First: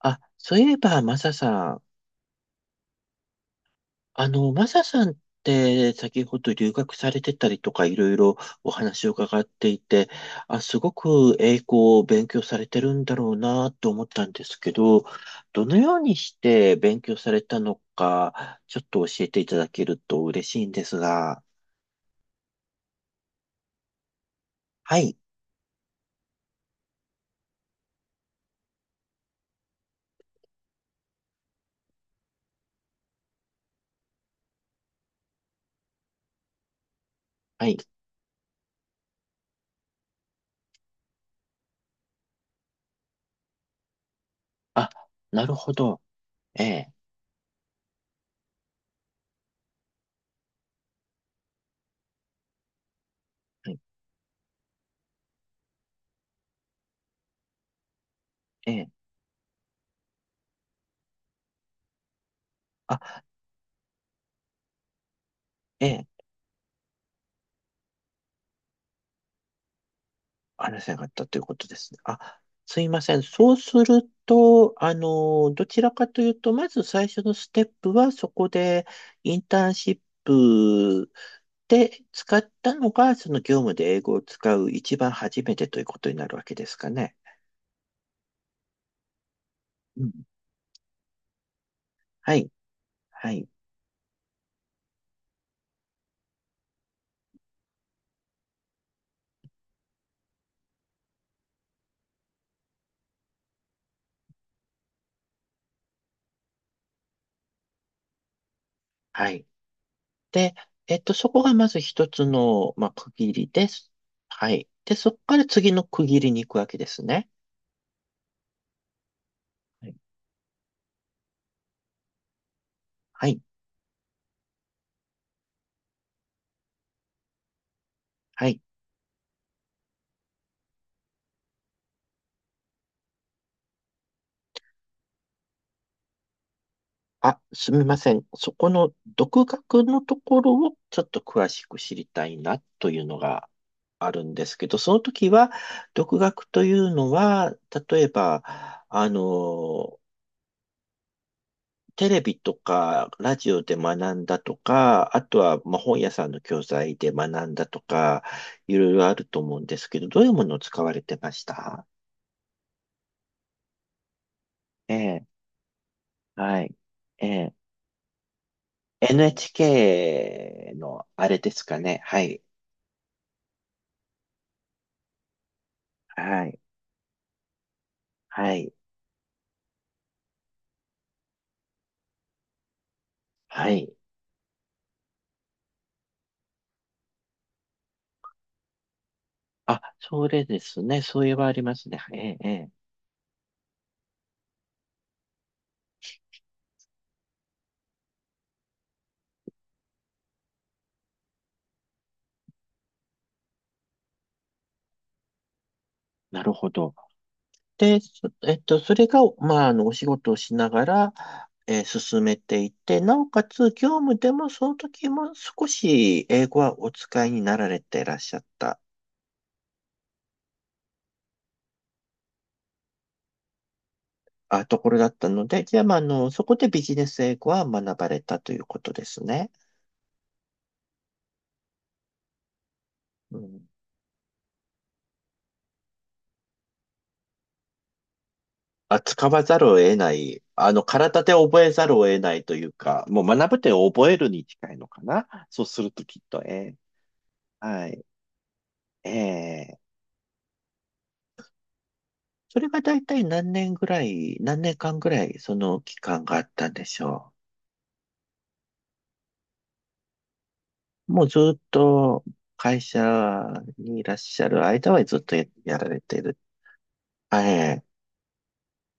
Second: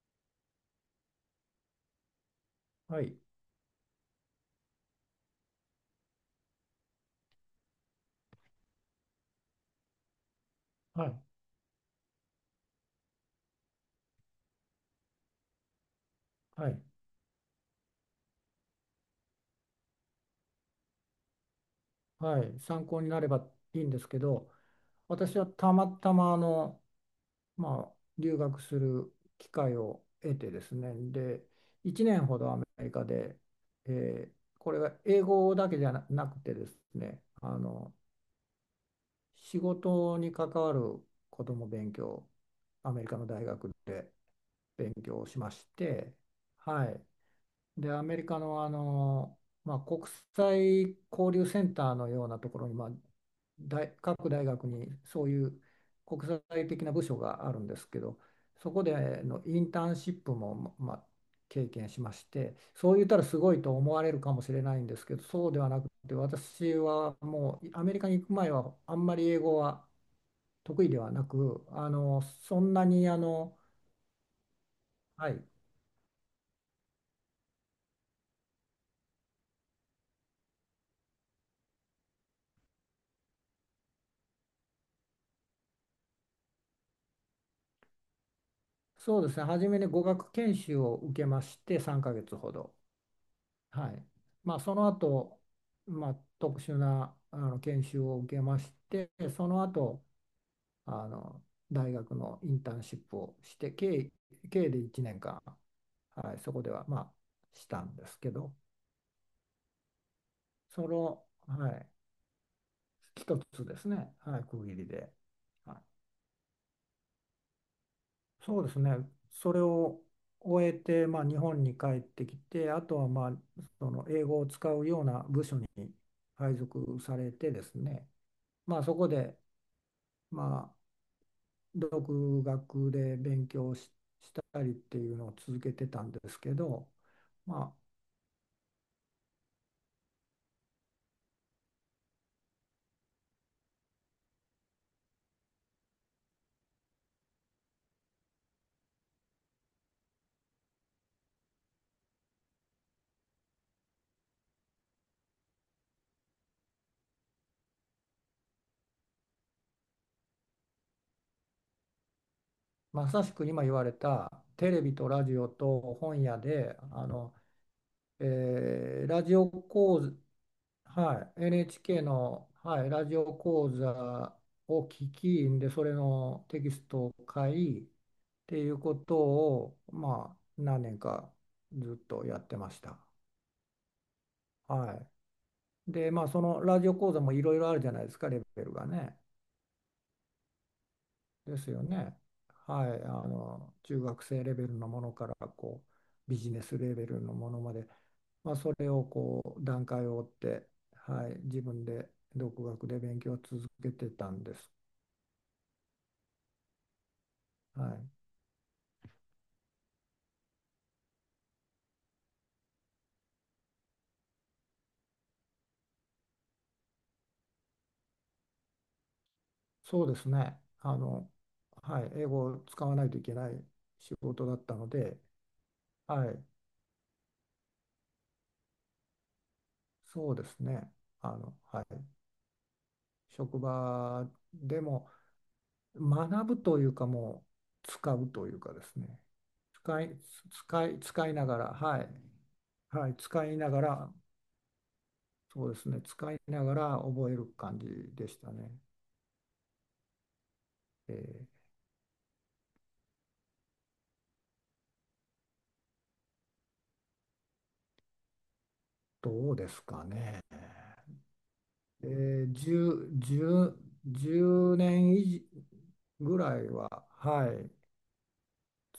あ、そういえば、マサさん。はい、マサさんって先ほど留学されてたりとかいろいろお話を伺っていて、あ、すごはい、く英語を勉強されてるんだろうなと思ったんですけど、どのようにしはてい、勉強されたのか、ちょっと教えていただけると嬉しいんですが。はい、参考になればいいんですけど、はい、私はたまたま留学する機会を得てですね、で、1年ほどアメリカで、これが英語だけじゃななくてですね、はい。仕事に関わることも勉強、アメリカの大学であ、勉強しなまるしほど。て、えはえ、い、で、アメリカの、国際交流センターのようなところに、はい、各大学にそういう国際的な部署があるんですけど、そえこえ、でのインターンシップも、経験しまして、そう言ったあ、らすごいと思われるかもしれないんですけど、そうではなえくえ。て、私はもうアメリカに行く前はあんまり英語は話得意せなでかっはなたというこく、とであすね。あ、の、そんすないまにせあん。そうの、すると、はい、どちらかというと、まず最初のステップは、そこでインターンシップで使ったのが、その業務で英語を使う一番初めてということになるわけですかね。そうですね、初めに語うん。学研修を受けまして、3ヶは月い。ほど。はい。はい。その後、特殊な研修を受けまして、その後、あの大学のインターンシップをして、計で1年間、はい、そこでは、したんですけど、はい。で、そこがまはずい、一つの、まあ、区切一りつでですす。ね、はい、は区い。切りで、そで。こから次はい、の区切りに行くわけですね。そうですね。それはい。を終えて、日本に帰ってきて、あとは、はい。その英語を使うような部署に配属されてですね、はい。まあ、そこで、まあ、独学で勉強し、したりっていうのを続けてたんですけど、あ、ますあ、みません。そこの独学のところをちょっと詳しく知りたいなというのがあるんですけど、その時は、独学というのは、例えば、あの、テレビとかラジオで学んだとか、あとはまあ本屋さんの教材で学んだとか、いろいろあると思うんですけど、どういうものを使われてました？まさしく今言われたテレえビとラえ、ジオと本屋はい。でええ、ラジオ講 NHK のあはれい、ですかね。NHK はい。の、はい、ラジオ講座を聞きで、それのはい。テキストを買いっはていい。うことを、何年かずっとやってました。はい。はい。で、そのラジオ講座もいろいろあるじゃないですか、レベルがね。あ、それですね。そういえばあでりすまよすね。えね。え、ええ。はい、中学生レベルのものから、こう、ビジネスレベルのものまで、それをこう、段階を追って、はい、自分で独学で勉強を続けてたんです。なるほど。はで、い、そえっと、それが、まあ、お仕事をしながら、進めていて、なおかつ、業務でも、その時も少し英語はお使いになられていらっしゃった、そうですね。はい、英語を使わないといけない仕事だっあ、たとのころだっで、たので、じゃあ、まあ、はそい、こでビジネス英語は学ばれたということですね。そうですね。はい、う職ん。場でも学ぶというか、もう使うというかですあ、ね。使わざるを得使ない、い、体使でいなが覚ら、えざるはをい、得ないというか、はい、もう使学ぶいっなてが覚ら、えるに近いのかな。そうそうですするね、ときっ使いと、ながええ、ら覚える感じはい。でしたね。ええ。えーそれが大体何年ぐらい、何年間ぐらいその期間があったんでしょどうですかね。う。もうずっと会社10、にいらっ1しゃる間は年ずっと以やられて上る。ぐらいは、えはい、え。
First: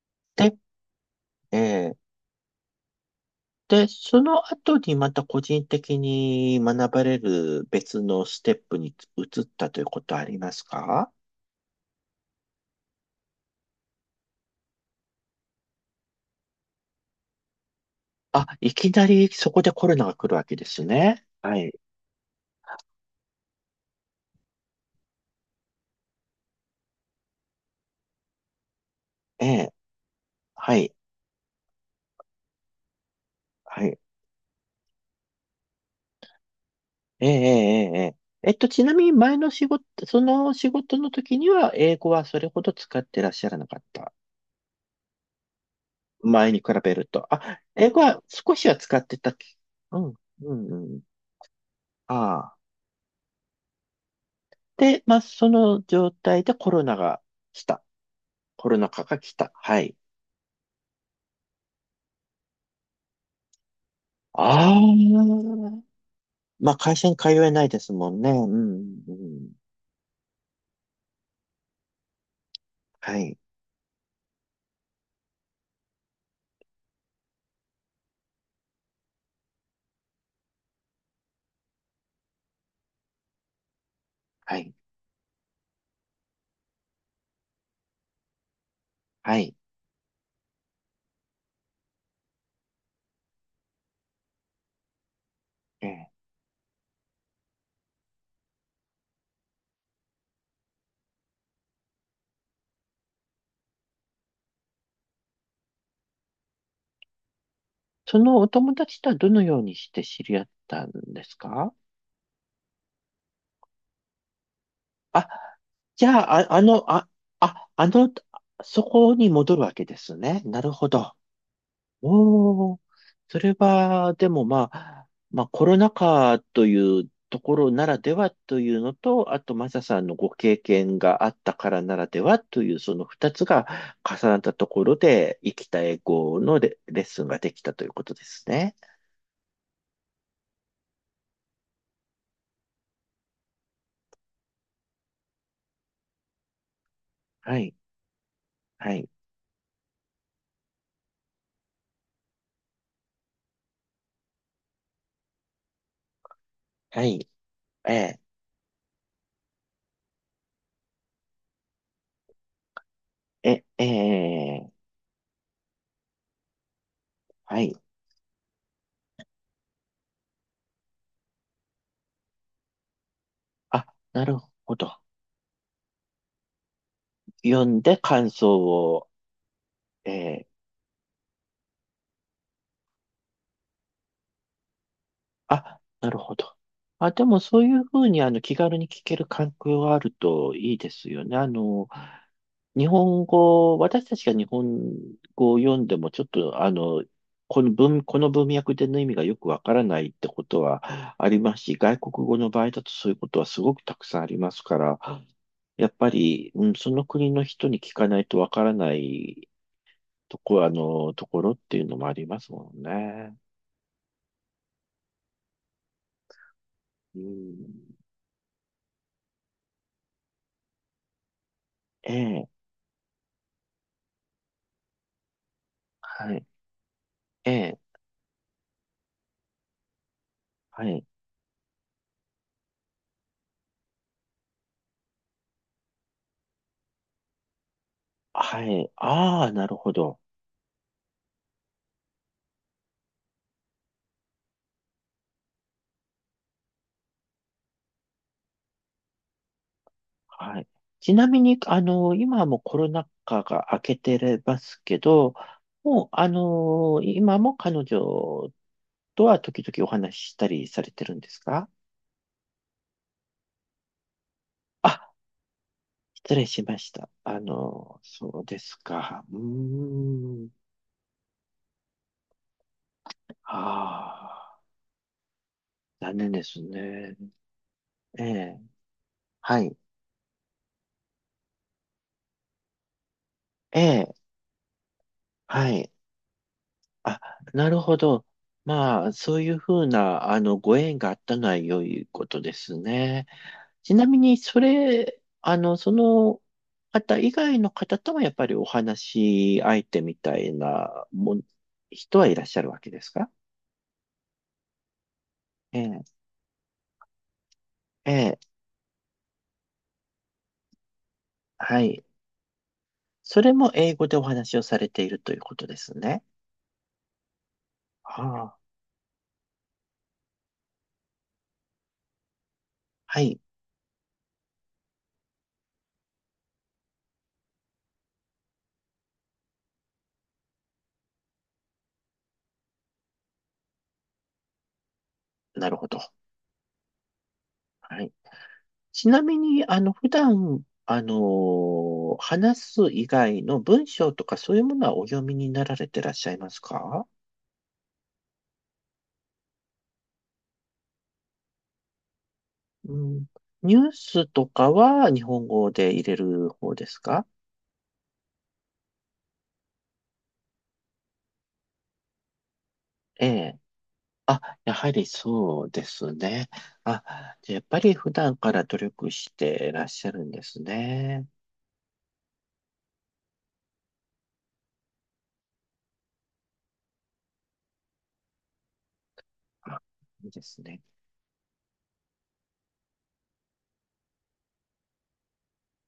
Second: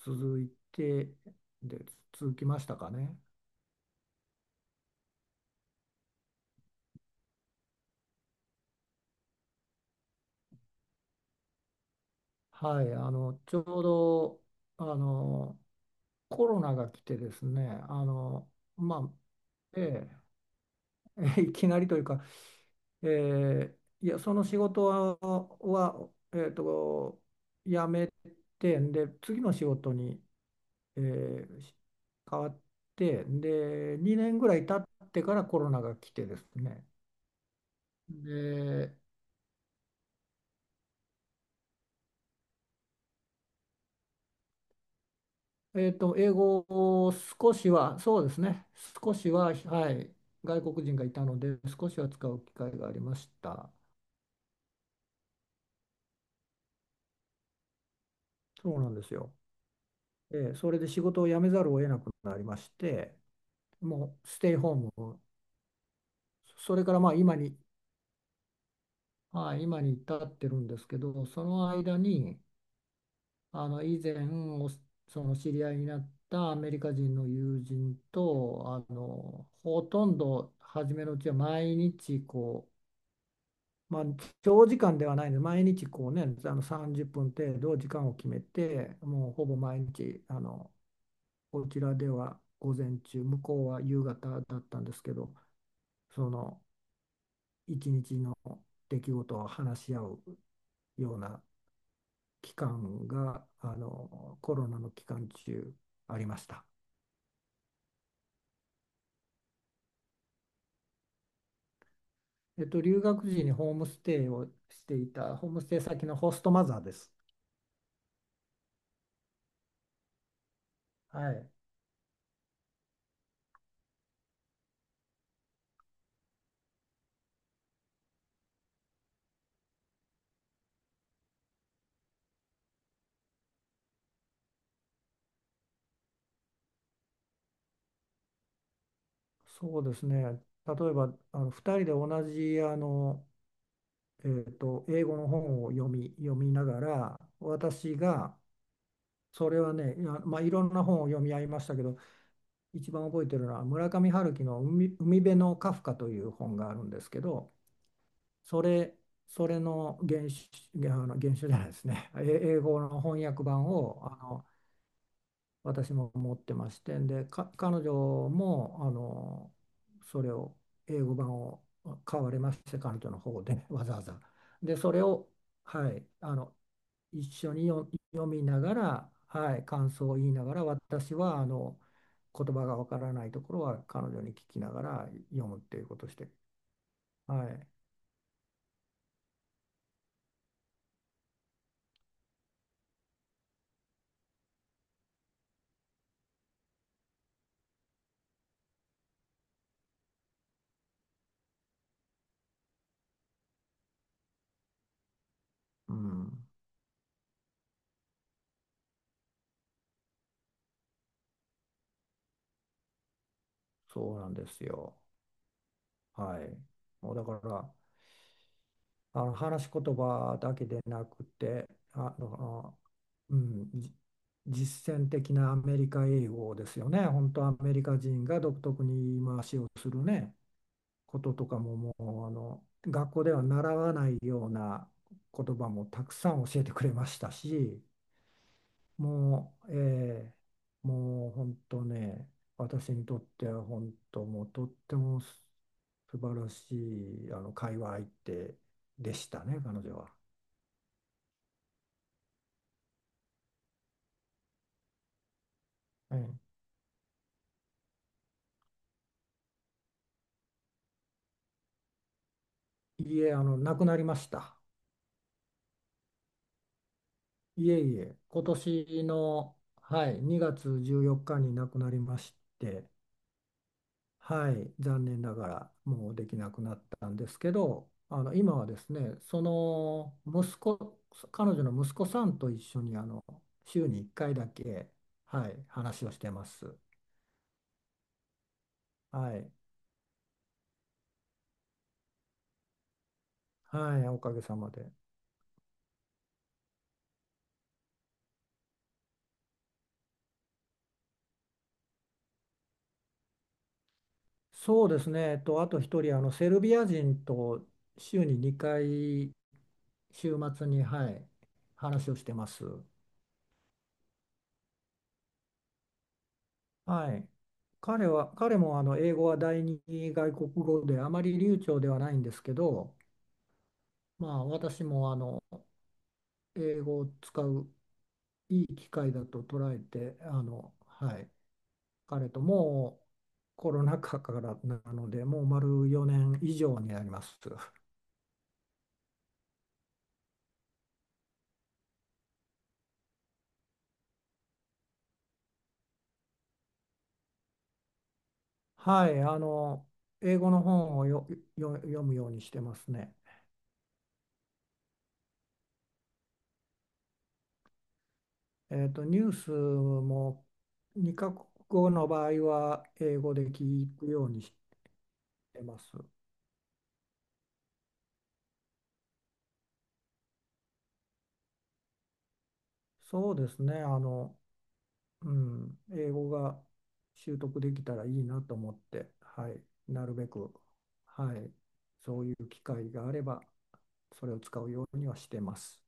続いで、て、えで、え。続きましたかね。で、その後にまた個人的に学ばれる別のステップに移ったということはありますか？はい、あの、ちょうど、あの、コロナが来てですね、あ、いきなまあ、りそこでコロナえが来るわけですね。え いはきい。なりというか、ええ、いや、その仕事は、はえっと、辞めて、で、次えの仕え。事にはい。えーし変わってはでい。2年ぐらい経ってからコロナが来てですね、ええ、ええ、ええ。ちなで、みに前の仕事、その仕事の時には、英語はそれほど使ってらっしゃらなかった。英前に比語べるをと。少あ、し英は、語そはうです少しね、は使っ少てしたけ。は、はうん、い、う外ん、国う人ん。がいたので少しは使う機ああ。会がありました。で、まあ、その状態でコロナが来た。コそロうナなんで禍すがよ、来た。はい。それで仕事を辞めざるを得なくなりまして、もうステイあホームを、あ。まそあ、れか会ら社に通今えに、ないですもんね。うん、うん、うん。はい、今に至ってるんですけど、その間にはい、以前その知り合いになったアメリカ人の友人とほとんど初めのうちは毎日こう、は長い、時間ではないので毎日こうね30分程度時間を決めてもうはほい。ぼ毎日こちらでは午前中向こうは夕方だったんですけど、ええ。その一日の出来事を話し合うような期間がコロナの期間中ありました。そのお友達とはどのようにして知り合ったんですか？留学時にホームステイをしていあ、た、ホームステイじ先のゃホあ、ストあ、マザーであ、す。あ、そこに戻るわけですね。なるほど。はい。おー、それは、でもまあ、まあコロナ禍というところならではというのと、あとマサさんのご経験があったからならではという、その二つが重なったところで、生きた英語のレッスンができたということですね。そうですね。例えば、2人で同じ、英語の本を読みながら、はい、私が、はい、それはね、いや、いろんな本を読み合いましたけど、一番覚えてるのは、村上春樹の海辺のカフカという本があるんではすけい、ど、えそれ、それの原種、原種じゃないですね、英語の翻訳ー、え、版えを、ー、私も持ってましてでかはい。彼女もそれを英語版を買われまして、彼女の方で わあ、ざわざ、なるほでそど。れを、はい、一緒読にんで読感み想ながを、ら、はい、感想を言いえなーがら、私は言葉がわからないところは彼女に聞きながら読むってあ、いうことをなしるて、ほど。あ、でもはそうい、いうふうに気軽に聞ける環境があるといいですよね。日本語、私たちが日本語を読んでもちょっとこの文脈での意味がよくわからないってことはありますし、外国語の場合だとそういうことはすごくたくさんありますから、やっうぱん、り、うん、その国の人に聞かないとわからないところっていうのもありますもんね。そうなんですよ。はい、もううだかん、ら話し言葉だけでなくてええ、うん、実践的なアメリカ英はい、語ですよね。本当えアメえ、リカ人が独特に言い回しをするね、はい、こととかも、もう学校では習わないような言葉もたくさん教えてくれましたし、はい、ああ、もなう、るほど。えーもう本当ね、私にとっては本当もうとっても素晴らしい会話相手でしたね、彼女は。はい。ちなみに、今はもうコロナ禍が明けてますけど、もう、え今も彼女とは時々お話ししたりされてるんですか？え、いえ、亡くなりました。あ、失礼しました。いえいえ、そ今うです年か。うの、ーはい、2ん。月14日に亡くなりまして、あはあ、い、残念ながらも残うで念きでなすくなったんね。ですけど、え今え、はですね、そはい、の息子、彼女の息子さんと一緒に、え週に1え、回だけ、はい、はい。話をしてます。あ、なるほど。まあ、そはういい、うふうな、ご縁があったのは良いことですね。ちはない、おみかに、げさそまで。れ、その方以外の方ともやっぱりお話し相手みたいな人はいらっしゃるわけですか？そうですね、あえと一え、人、セルビア人とえ週にえ、2回、週末に、はい、はい。話をしてます。それも英語でお話をされているということですね。はい。あ彼あ、も英語は第二外国語であまり流暢ではないんですけど、はい。私も英語を使ういい機会だと捉えて、はい、彼ともうコロナ禍からなので、もうなるほ丸ど。4年以上になります。はい。ちなみに、普段、話す以外の文章とかそういうものはお読みになられてらっしゃいますか？はい、英語の本を読むようにしてますうね。ん。ニュースとかは日本語で入れる方ですか？ニュースも2カ国語の場合は英え語でえ。聞くようあ、にしやはりてそうまです。すね。あ、じゃあやっぱり普段から努力してらっしゃるんですね。そうですね、英語が習得できたらいいなと思って、はい、あ、なるいべいでく、すね。はい、そういう機会があれば、それを使うようにはしてます。